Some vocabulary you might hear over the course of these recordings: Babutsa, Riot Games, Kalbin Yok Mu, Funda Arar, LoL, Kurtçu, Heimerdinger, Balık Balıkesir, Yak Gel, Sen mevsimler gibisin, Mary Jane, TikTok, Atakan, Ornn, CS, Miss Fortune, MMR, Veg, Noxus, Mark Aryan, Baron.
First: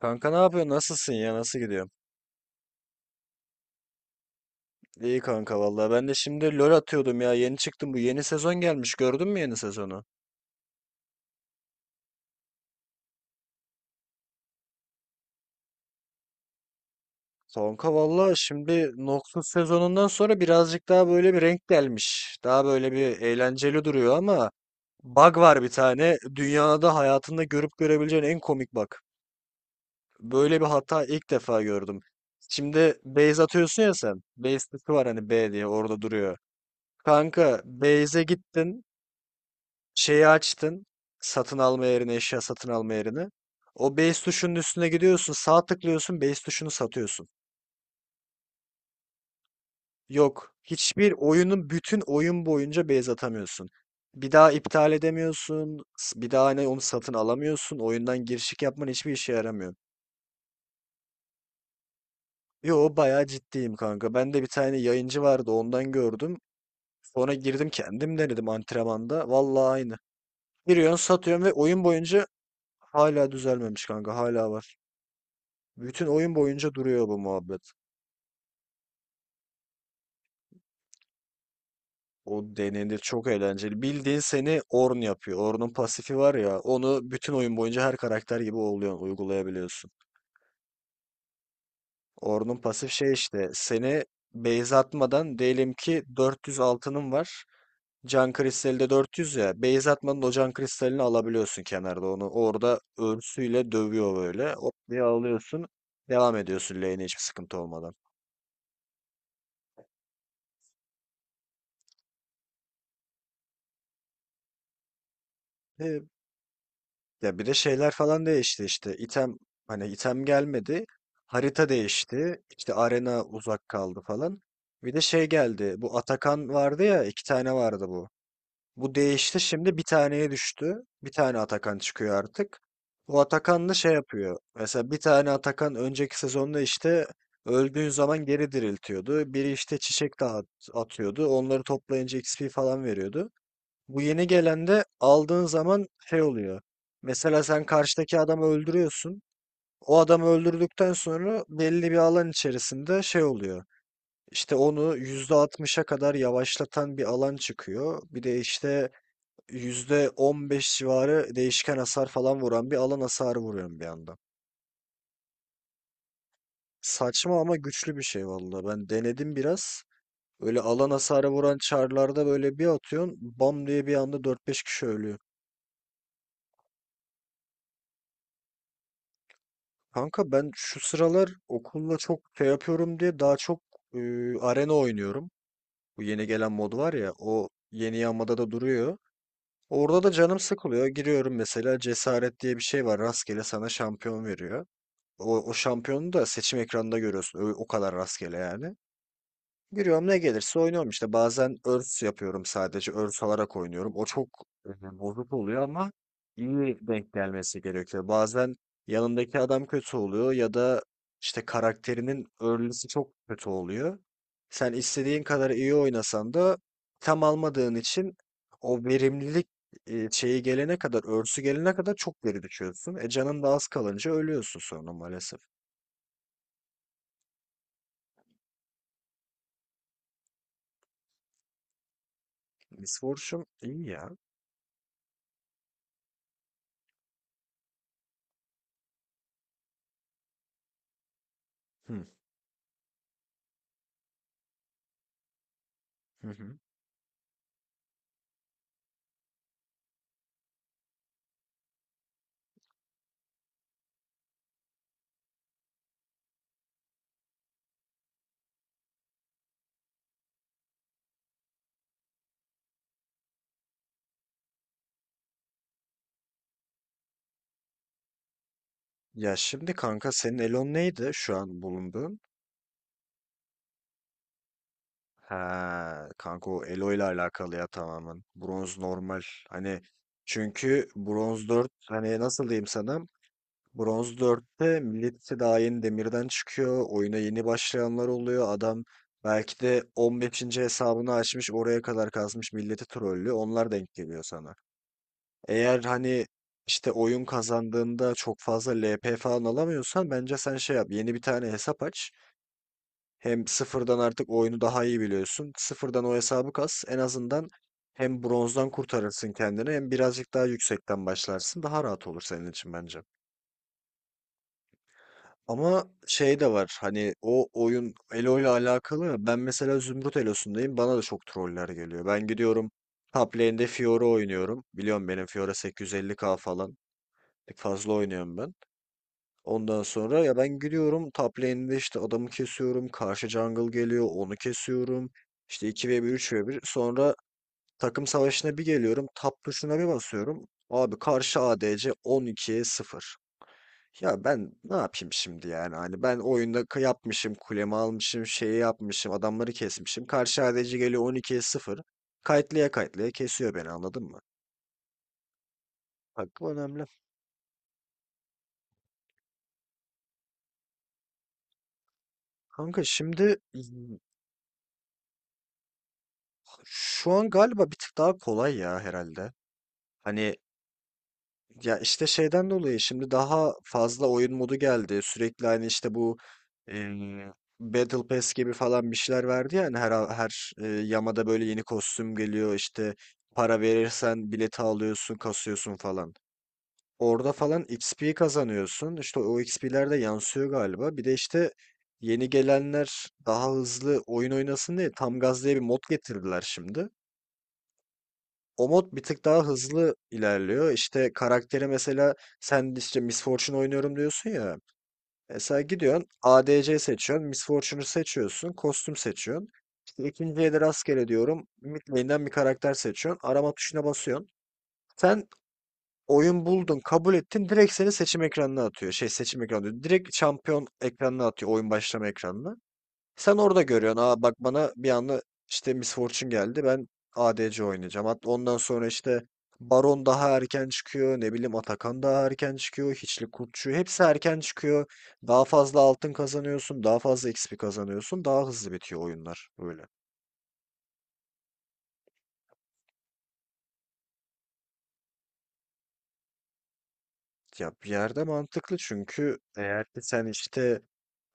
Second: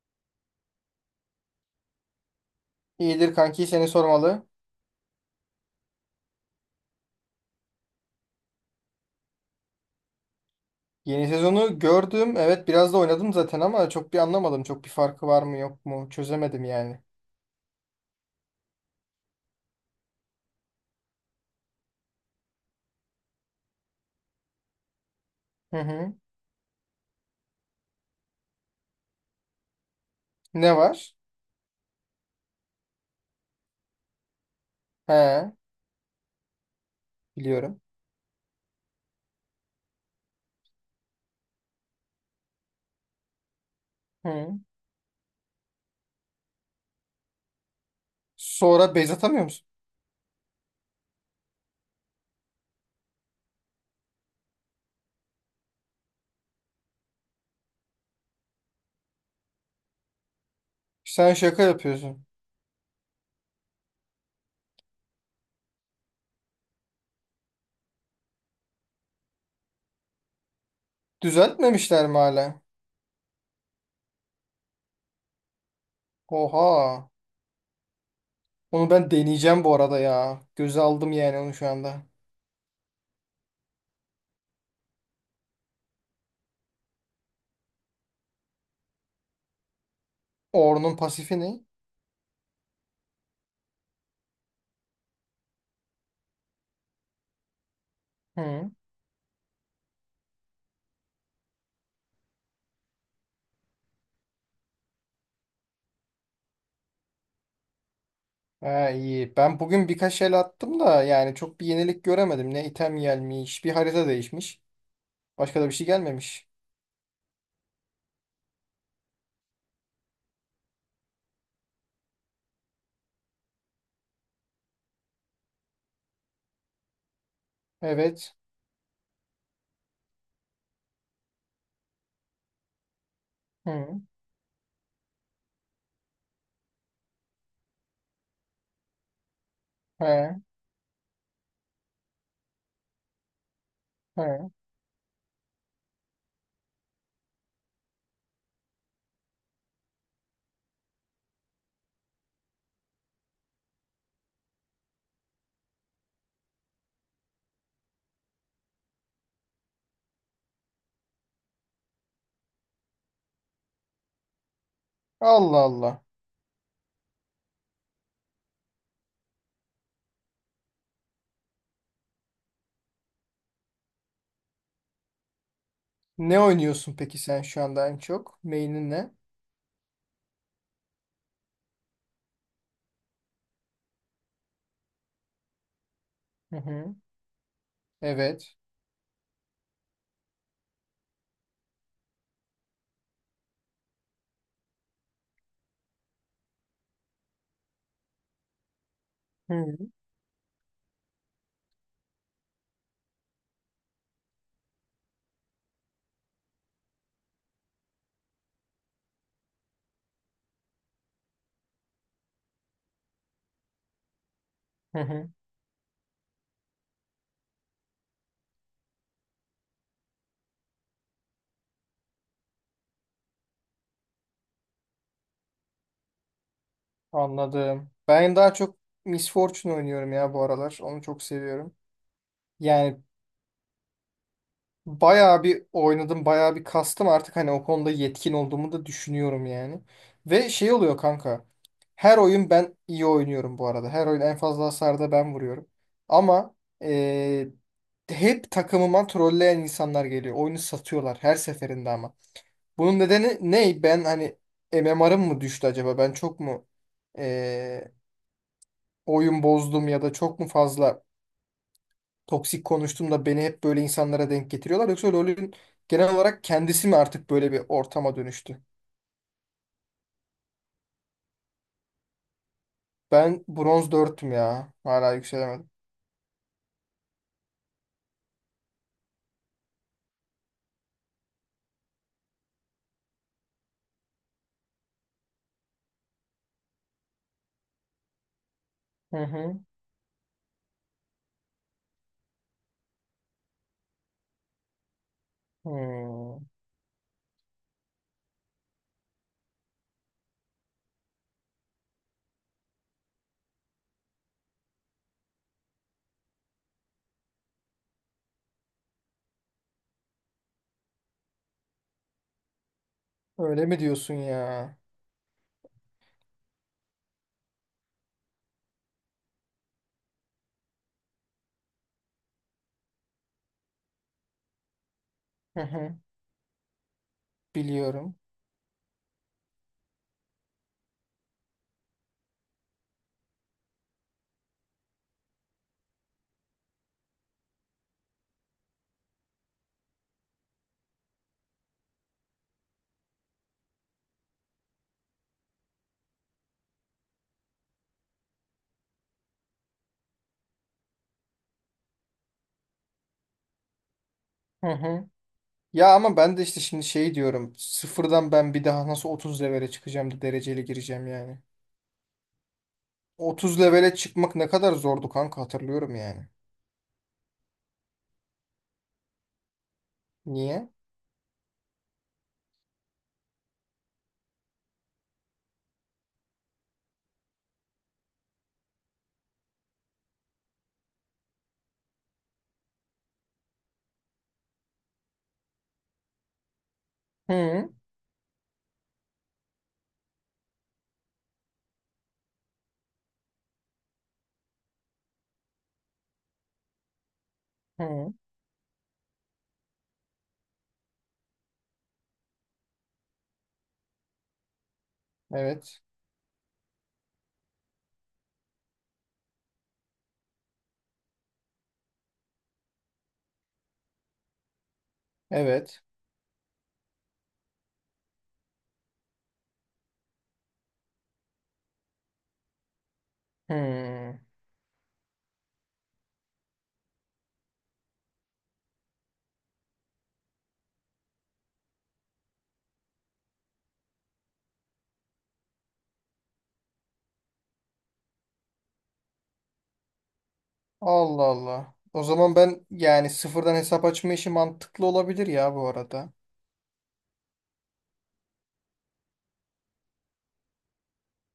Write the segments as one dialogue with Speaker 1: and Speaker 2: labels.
Speaker 1: Kanka ne yapıyorsun? Nasılsın ya? Nasıl gidiyor?
Speaker 2: İyidir kanki seni sormalı.
Speaker 1: İyi kanka vallahi. Ben de şimdi LoL atıyordum ya. Yeni çıktım. Bu yeni sezon gelmiş. Gördün mü yeni sezonu?
Speaker 2: Yeni sezonu gördüm. Evet biraz da oynadım zaten ama çok bir anlamadım. Çok bir farkı var mı yok mu? Çözemedim yani.
Speaker 1: Kanka vallahi şimdi Noxus sezonundan sonra birazcık daha böyle bir renk gelmiş. Daha böyle bir eğlenceli duruyor ama bug var bir
Speaker 2: Hı hı.
Speaker 1: tane. Dünyada hayatında görüp görebileceğin en komik bug. Böyle bir
Speaker 2: Ne
Speaker 1: hata
Speaker 2: var?
Speaker 1: ilk defa gördüm. Şimdi base atıyorsun ya sen. Base tıkı var hani
Speaker 2: He,
Speaker 1: B diye orada duruyor. Kanka
Speaker 2: biliyorum.
Speaker 1: base'e gittin. Şeyi açtın. Satın alma yerini, eşya satın alma yerini. O base tuşunun
Speaker 2: Hı.
Speaker 1: üstüne gidiyorsun, sağ tıklıyorsun, base tuşunu satıyorsun.
Speaker 2: Sonra bez atamıyor musun?
Speaker 1: Yok, hiçbir oyunun bütün oyun boyunca base atamıyorsun. Bir daha iptal edemiyorsun, bir daha hani onu satın alamıyorsun, oyundan girişik yapman hiçbir işe yaramıyor.
Speaker 2: Sen şaka yapıyorsun.
Speaker 1: Yo bayağı ciddiyim kanka. Ben de bir tane yayıncı vardı ondan gördüm. Sonra girdim kendim denedim antrenmanda. Vallahi aynı. Giriyorsun satıyorsun ve oyun
Speaker 2: Düzeltmemişler mi
Speaker 1: boyunca
Speaker 2: hala?
Speaker 1: hala düzelmemiş kanka hala var. Bütün oyun boyunca duruyor
Speaker 2: Oha.
Speaker 1: bu muhabbet.
Speaker 2: Onu ben deneyeceğim bu arada ya. Göze aldım yani onu şu anda.
Speaker 1: O denenir çok eğlenceli. Bildiğin seni Ornn yapıyor. Ornn'un pasifi var ya onu bütün oyun boyunca her karakter gibi oluyor, uygulayabiliyorsun.
Speaker 2: Ornn'un pasifi ne?
Speaker 1: Ornn'un pasif şey işte seni base atmadan diyelim ki 400 altının var. Can
Speaker 2: Hı.
Speaker 1: kristali de 400 ya. Base atmadan o can kristalini alabiliyorsun kenarda onu. Orada örsüyle dövüyor böyle. Hop diye alıyorsun. Devam ediyorsun lane'e hiçbir sıkıntı olmadan.
Speaker 2: Ha, iyi. Ben bugün birkaç el attım da yani çok bir yenilik göremedim. Ne item gelmiş, bir harita değişmiş. Başka da bir şey
Speaker 1: E,
Speaker 2: gelmemiş.
Speaker 1: Ya bir de şeyler falan değişti işte. İtem hani item gelmedi. Harita değişti. İşte arena uzak kaldı falan. Bir de şey geldi. Bu Atakan vardı ya iki tane vardı bu.
Speaker 2: Evet.
Speaker 1: Bu değişti şimdi bir taneye düştü. Bir tane Atakan çıkıyor artık. O Atakan da şey
Speaker 2: Hı.
Speaker 1: yapıyor. Mesela bir tane Atakan önceki sezonda işte öldüğün zaman geri diriltiyordu. Biri işte çiçek
Speaker 2: He.
Speaker 1: dağıt atıyordu. Onları toplayınca XP falan veriyordu. Bu yeni
Speaker 2: He.
Speaker 1: gelen de aldığın zaman şey oluyor. Mesela sen karşıdaki adamı öldürüyorsun. O adamı öldürdükten sonra belli bir alan içerisinde şey oluyor. İşte onu %60'a kadar yavaşlatan bir alan çıkıyor. Bir de işte %15 civarı değişken hasar falan vuran bir alan hasarı vuruyorum bir anda.
Speaker 2: Allah Allah.
Speaker 1: Saçma ama güçlü bir şey vallahi. Ben denedim biraz. Öyle alan hasarı vuran çarlarda böyle bir atıyorsun. Bam diye bir anda dört beş kişi ölüyor.
Speaker 2: Ne oynuyorsun peki sen şu anda en çok? Main'in ne?
Speaker 1: Kanka ben şu sıralar okulla çok şey yapıyorum diye daha çok e, arena oynuyorum. Bu yeni gelen
Speaker 2: Hı
Speaker 1: mod var
Speaker 2: hı.
Speaker 1: ya o yeni yamada da
Speaker 2: Evet.
Speaker 1: duruyor. Orada da canım sıkılıyor. Giriyorum mesela cesaret diye bir şey var. Rastgele sana şampiyon veriyor. O şampiyonu da seçim ekranında görüyorsun. O kadar rastgele yani.
Speaker 2: Hı
Speaker 1: Giriyorum ne gelirse oynuyorum işte. Bazen örs yapıyorum sadece. Örs alarak oynuyorum. O çok bozuk oluyor ama iyi denk gelmesi gerekiyor. Bazen yanındaki adam kötü oluyor ya da işte karakterinin örlüsü çok kötü oluyor. Sen
Speaker 2: hı.
Speaker 1: istediğin
Speaker 2: Hı.
Speaker 1: kadar iyi oynasan da tam almadığın için o verimlilik şeyi gelene kadar, örsü gelene kadar çok geri düşüyorsun. E canın da az kalınca ölüyorsun sonra maalesef.
Speaker 2: Anladım. Ben daha çok Miss Fortune oynuyorum ya bu aralar. Onu çok seviyorum. Yani
Speaker 1: Misfortune iyi ya.
Speaker 2: bayağı bir oynadım, bayağı bir kastım artık hani o konuda yetkin olduğumu da düşünüyorum yani. Ve şey oluyor kanka.
Speaker 1: Hı
Speaker 2: Her oyun ben iyi oynuyorum bu arada. Her oyun en fazla hasarda ben vuruyorum.
Speaker 1: hı.
Speaker 2: Ama
Speaker 1: Hı.
Speaker 2: eee, hep takımıma trolleyen insanlar geliyor. Oyunu satıyorlar her seferinde ama. Bunun nedeni ne? Ben hani MMR'ım mı düştü acaba? Ben çok mu eee, oyun bozdum ya da çok mu fazla toksik konuştum da beni hep böyle insanlara denk getiriyorlar. Yoksa LoL'ün genel olarak kendisi mi artık böyle bir ortama dönüştü?
Speaker 1: Ya şimdi kanka senin Elon neydi şu an bulunduğun?
Speaker 2: Ben bronz 4'tüm ya. Hala yükselemedim.
Speaker 1: Ha kanka o Elo ile alakalı ya tamamen. Bronz normal. Hani çünkü Bronz 4 hani nasıl diyeyim sana? Bronz dörtte millet daha yeni demirden çıkıyor. Oyuna yeni başlayanlar oluyor. Adam
Speaker 2: Hı hı.
Speaker 1: belki de 15. hesabını açmış oraya kadar kazmış milleti trollü. Onlar denk geliyor sana. Eğer hani
Speaker 2: Hmm.
Speaker 1: işte oyun kazandığında çok fazla LP falan alamıyorsan bence sen şey yap. Yeni bir tane hesap aç. Hem sıfırdan artık oyunu daha iyi biliyorsun. Sıfırdan o hesabı kas. En azından hem bronzdan kurtarırsın kendini hem birazcık daha yüksekten başlarsın. Daha rahat olur senin için bence.
Speaker 2: Öyle mi diyorsun ya?
Speaker 1: Ama şey de var hani o oyun Elo ile alakalı ben mesela Zümrüt Elo'sundayım bana da çok troller geliyor. Ben gidiyorum top lane'de Fiora oynuyorum. Biliyorum benim Fiora
Speaker 2: Hı hı.
Speaker 1: 850k falan fazla
Speaker 2: Biliyorum.
Speaker 1: oynuyorum ben. Ondan sonra ya ben gidiyorum top lane'de işte adamı kesiyorum. Karşı jungle geliyor onu kesiyorum. İşte iki ve bir, üç ve bir. Sonra takım savaşına bir geliyorum. Tab tuşuna bir basıyorum. Abi karşı ADC 12'ye sıfır. Ya ben ne yapayım şimdi yani hani ben oyunda yapmışım kulemi almışım şeyi yapmışım adamları kesmişim. Karşı ADC geliyor 12'ye sıfır. Kayıtlaya kayıtlaya kesiyor beni anladın mı?
Speaker 2: Hı hı. Ya ama ben de
Speaker 1: Hakkı
Speaker 2: işte şimdi
Speaker 1: önemli.
Speaker 2: şey diyorum. Sıfırdan ben bir daha nasıl 30 levele çıkacağım da dereceli gireceğim yani.
Speaker 1: Kanka şimdi
Speaker 2: 30 levele çıkmak ne kadar zordu kanka hatırlıyorum yani.
Speaker 1: şu an galiba bir tık daha kolay ya herhalde. Hani
Speaker 2: Niye?
Speaker 1: ya işte şeyden dolayı şimdi daha fazla oyun modu geldi. Sürekli hani işte bu eee, Battle Pass gibi falan bir şeyler verdi yani her her yamada böyle yeni kostüm geliyor işte para verirsen bileti alıyorsun, kasıyorsun falan. Orada falan
Speaker 2: Hı
Speaker 1: XP kazanıyorsun. İşte o XP'ler de yansıyor galiba. Bir de işte yeni gelenler daha hızlı oyun oynasın diye tam gaz diye bir mod getirdiler şimdi.
Speaker 2: hı.
Speaker 1: O mod bir tık daha hızlı ilerliyor. İşte karakteri mesela sen işte Miss Fortune oynuyorum diyorsun ya. Mesela
Speaker 2: Evet.
Speaker 1: gidiyorsun ADC seçiyorsun. Miss Fortune'u seçiyorsun. Kostüm seçiyorsun. İşte ikinciye de rastgele diyorum. Mid lane'den bir karakter seçiyorsun. Arama tuşuna basıyorsun. Sen
Speaker 2: Evet.
Speaker 1: oyun buldun, kabul ettin. Direkt seni seçim ekranına atıyor. Şey seçim ekranı diyor. Direkt şampiyon ekranına atıyor. Oyun başlama ekranına. Sen orada görüyorsun.
Speaker 2: Hı.
Speaker 1: Aa bak bana bir anda işte Miss Fortune geldi. Ben ADC oynayacağım. Hatta ondan sonra işte Baron daha erken çıkıyor. Ne bileyim Atakan daha erken çıkıyor. Hiçli Kurtçu hepsi erken çıkıyor. Daha fazla altın kazanıyorsun. Daha fazla XP kazanıyorsun. Daha hızlı bitiyor oyunlar. Böyle.
Speaker 2: Allah Allah. O zaman ben yani sıfırdan hesap açma işi mantıklı olabilir ya bu arada.
Speaker 1: Ya bir yerde mantıklı çünkü eğer ki sen işte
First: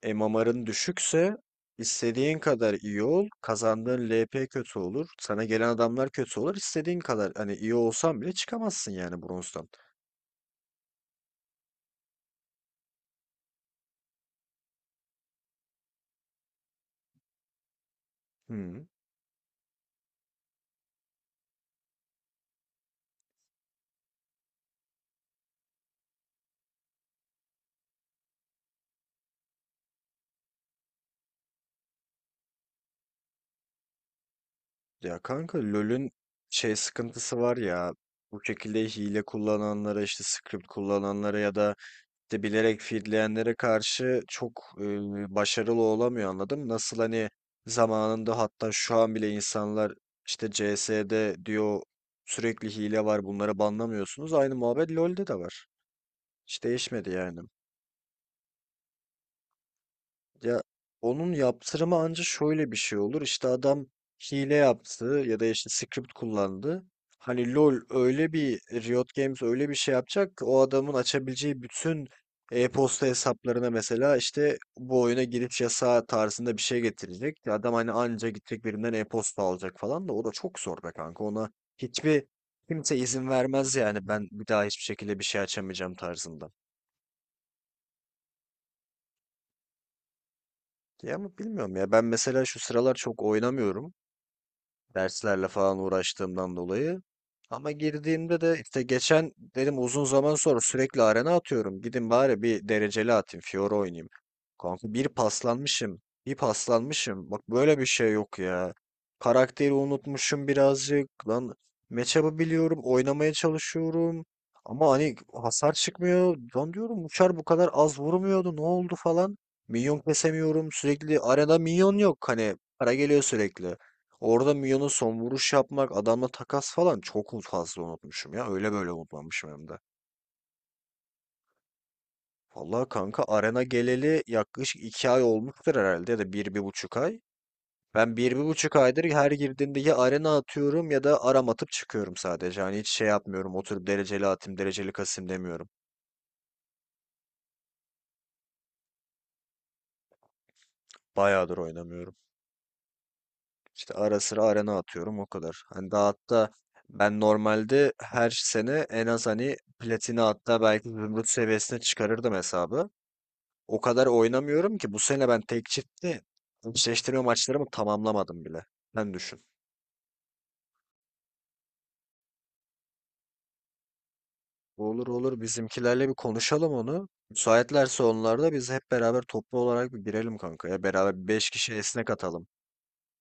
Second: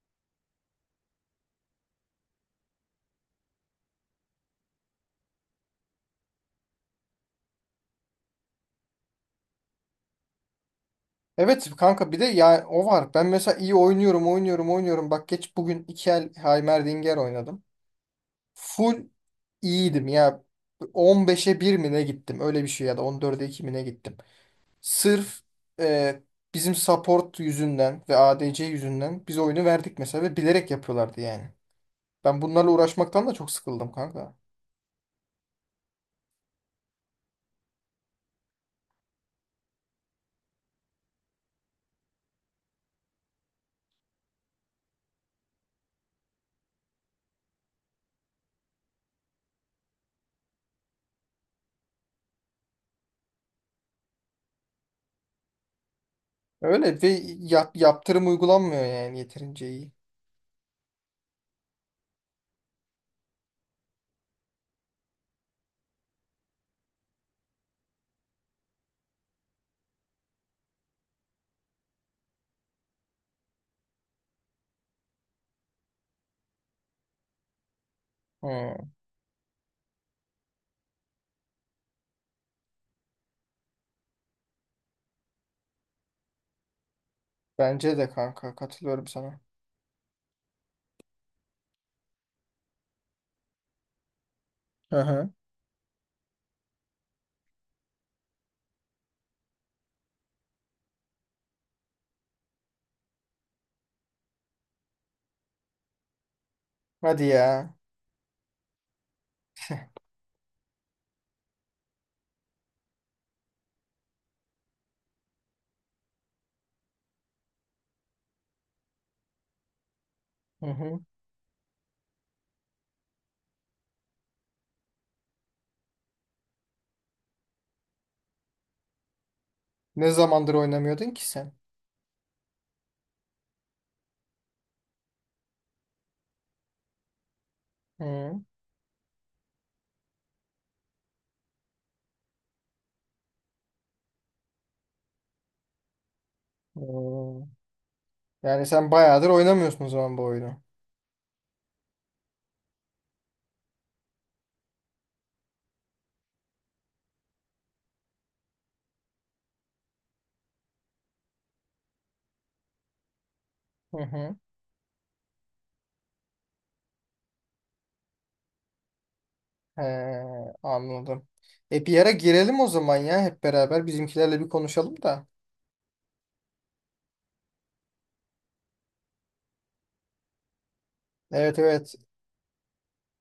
Speaker 1: MMR'ın düşükse istediğin kadar iyi ol. Kazandığın LP kötü olur. Sana gelen adamlar kötü olur. İstediğin kadar hani iyi olsan bile çıkamazsın yani bronzdan.
Speaker 2: Evet kanka bir de ya o var. Ben mesela iyi oynuyorum oynuyorum oynuyorum. Bak geç bugün iki el Heimerdinger oynadım.
Speaker 1: Hmm.
Speaker 2: Full iyiydim ya. 15'e bir mi ne gittim öyle bir şey ya da 14'e 2 mi ne gittim. Sırf e, bizim support yüzünden ve ADC yüzünden biz oyunu verdik mesela ve bilerek yapıyorlardı yani. Ben bunlarla uğraşmaktan da çok sıkıldım kanka.
Speaker 1: Ya kanka LoL'ün şey sıkıntısı var ya. Bu şekilde hile kullananlara işte script kullananlara ya da de bilerek feedleyenlere karşı çok başarılı olamıyor anladım. Nasıl hani zamanında hatta şu an bile insanlar işte CS'de diyor sürekli hile var bunları banlamıyorsunuz. Aynı muhabbet LoL'de de var. Hiç
Speaker 2: Öyle ve
Speaker 1: değişmedi yani.
Speaker 2: yaptırım uygulanmıyor yani yeterince iyi.
Speaker 1: Ya onun yaptırımı anca şöyle bir şey olur. İşte adam hile yaptı ya da işte script kullandı. Hani LoL öyle bir Riot Games öyle bir şey yapacak ki o adamın açabileceği bütün e-posta hesaplarına mesela işte bu oyuna giriş yasağı tarzında bir şey getirecek. Ya adam hani anca gidecek
Speaker 2: Hı.
Speaker 1: birinden e-posta alacak falan da o da çok zor be kanka. Ona hiçbir kimse izin vermez yani ben bir daha hiçbir şekilde bir şey açamayacağım tarzında.
Speaker 2: Bence de kanka katılıyorum sana.
Speaker 1: Ya ama bilmiyorum ya ben mesela şu sıralar çok oynamıyorum.
Speaker 2: Hı hı.
Speaker 1: Derslerle falan uğraştığımdan dolayı. Ama girdiğimde de işte geçen dedim uzun zaman sonra sürekli arena atıyorum. Gidin bari bir dereceli atayım. Fiora oynayayım. Kanka bir paslanmışım. Bir
Speaker 2: Hadi
Speaker 1: paslanmışım. Bak
Speaker 2: ya.
Speaker 1: böyle bir şey yok ya. Karakteri unutmuşum birazcık. Lan matchup'ı biliyorum. Oynamaya çalışıyorum. Ama hani hasar çıkmıyor. Lan diyorum uçar bu kadar az vurmuyordu. Ne oldu falan. Minyon
Speaker 2: Hı
Speaker 1: kesemiyorum.
Speaker 2: hı.
Speaker 1: Sürekli arada minyon yok. Hani para geliyor sürekli. Orada Mion'un son vuruş yapmak, adamla takas falan çok fazla unutmuşum ya. Öyle böyle unutmamışım hem de.
Speaker 2: Ne zamandır oynamıyordun ki sen?
Speaker 1: Vallahi kanka arena geleli yaklaşık 2 ay olmuştur herhalde ya da bir bir buçuk ay. Ben bir
Speaker 2: Hı.
Speaker 1: bir buçuk aydır her girdiğimde ya arena atıyorum ya da aram atıp çıkıyorum sadece. Hani hiç şey yapmıyorum oturup dereceli atayım dereceli kasayım demiyorum.
Speaker 2: Oo. Yani sen bayağıdır oynamıyorsun o zaman bu oyunu.
Speaker 1: Bayağıdır oynamıyorum. İşte ara sıra arena atıyorum o kadar. Hani daha hatta ben normalde her sene en az hani platini hatta belki zümrüt seviyesine çıkarırdım hesabı. O
Speaker 2: Hı
Speaker 1: kadar
Speaker 2: hı.
Speaker 1: oynamıyorum ki bu sene ben tek çiftte eşleştirme maçlarımı tamamlamadım bile. Sen düşün.
Speaker 2: He, anladım. E bir ara girelim o zaman ya hep beraber bizimkilerle bir konuşalım
Speaker 1: Olur
Speaker 2: da.
Speaker 1: olur bizimkilerle bir konuşalım onu. Müsaitlerse onlarda biz hep beraber toplu olarak bir girelim kanka ya. Beraber beş
Speaker 2: Evet
Speaker 1: kişi
Speaker 2: evet
Speaker 1: esnek atalım.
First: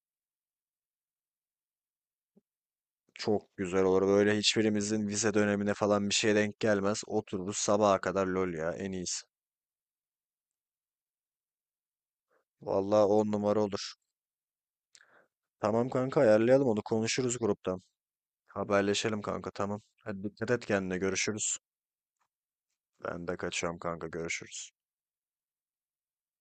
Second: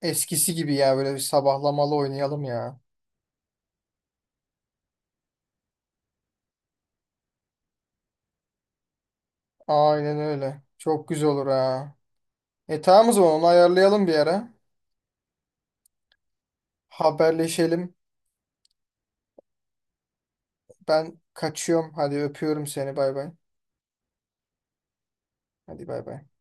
Speaker 2: eskisi gibi ya böyle bir sabahlamalı oynayalım ya.
Speaker 1: Çok güzel olur. Böyle hiçbirimizin vize dönemine falan bir şeye denk gelmez. Otururuz sabaha kadar lol ya en iyisi.
Speaker 2: Aynen öyle. Çok güzel olur ha. E
Speaker 1: Vallahi
Speaker 2: tamam o
Speaker 1: 10
Speaker 2: zaman onu
Speaker 1: numara olur.
Speaker 2: ayarlayalım bir ara.
Speaker 1: Tamam kanka ayarlayalım onu konuşuruz gruptan.
Speaker 2: Haberleşelim.
Speaker 1: Haberleşelim kanka tamam. Hadi dikkat et kendine
Speaker 2: Ben
Speaker 1: görüşürüz.
Speaker 2: kaçıyorum. Hadi öpüyorum seni. Bay
Speaker 1: Ben
Speaker 2: bay.
Speaker 1: de kaçıyorum kanka görüşürüz.
Speaker 2: Hadi bay bay.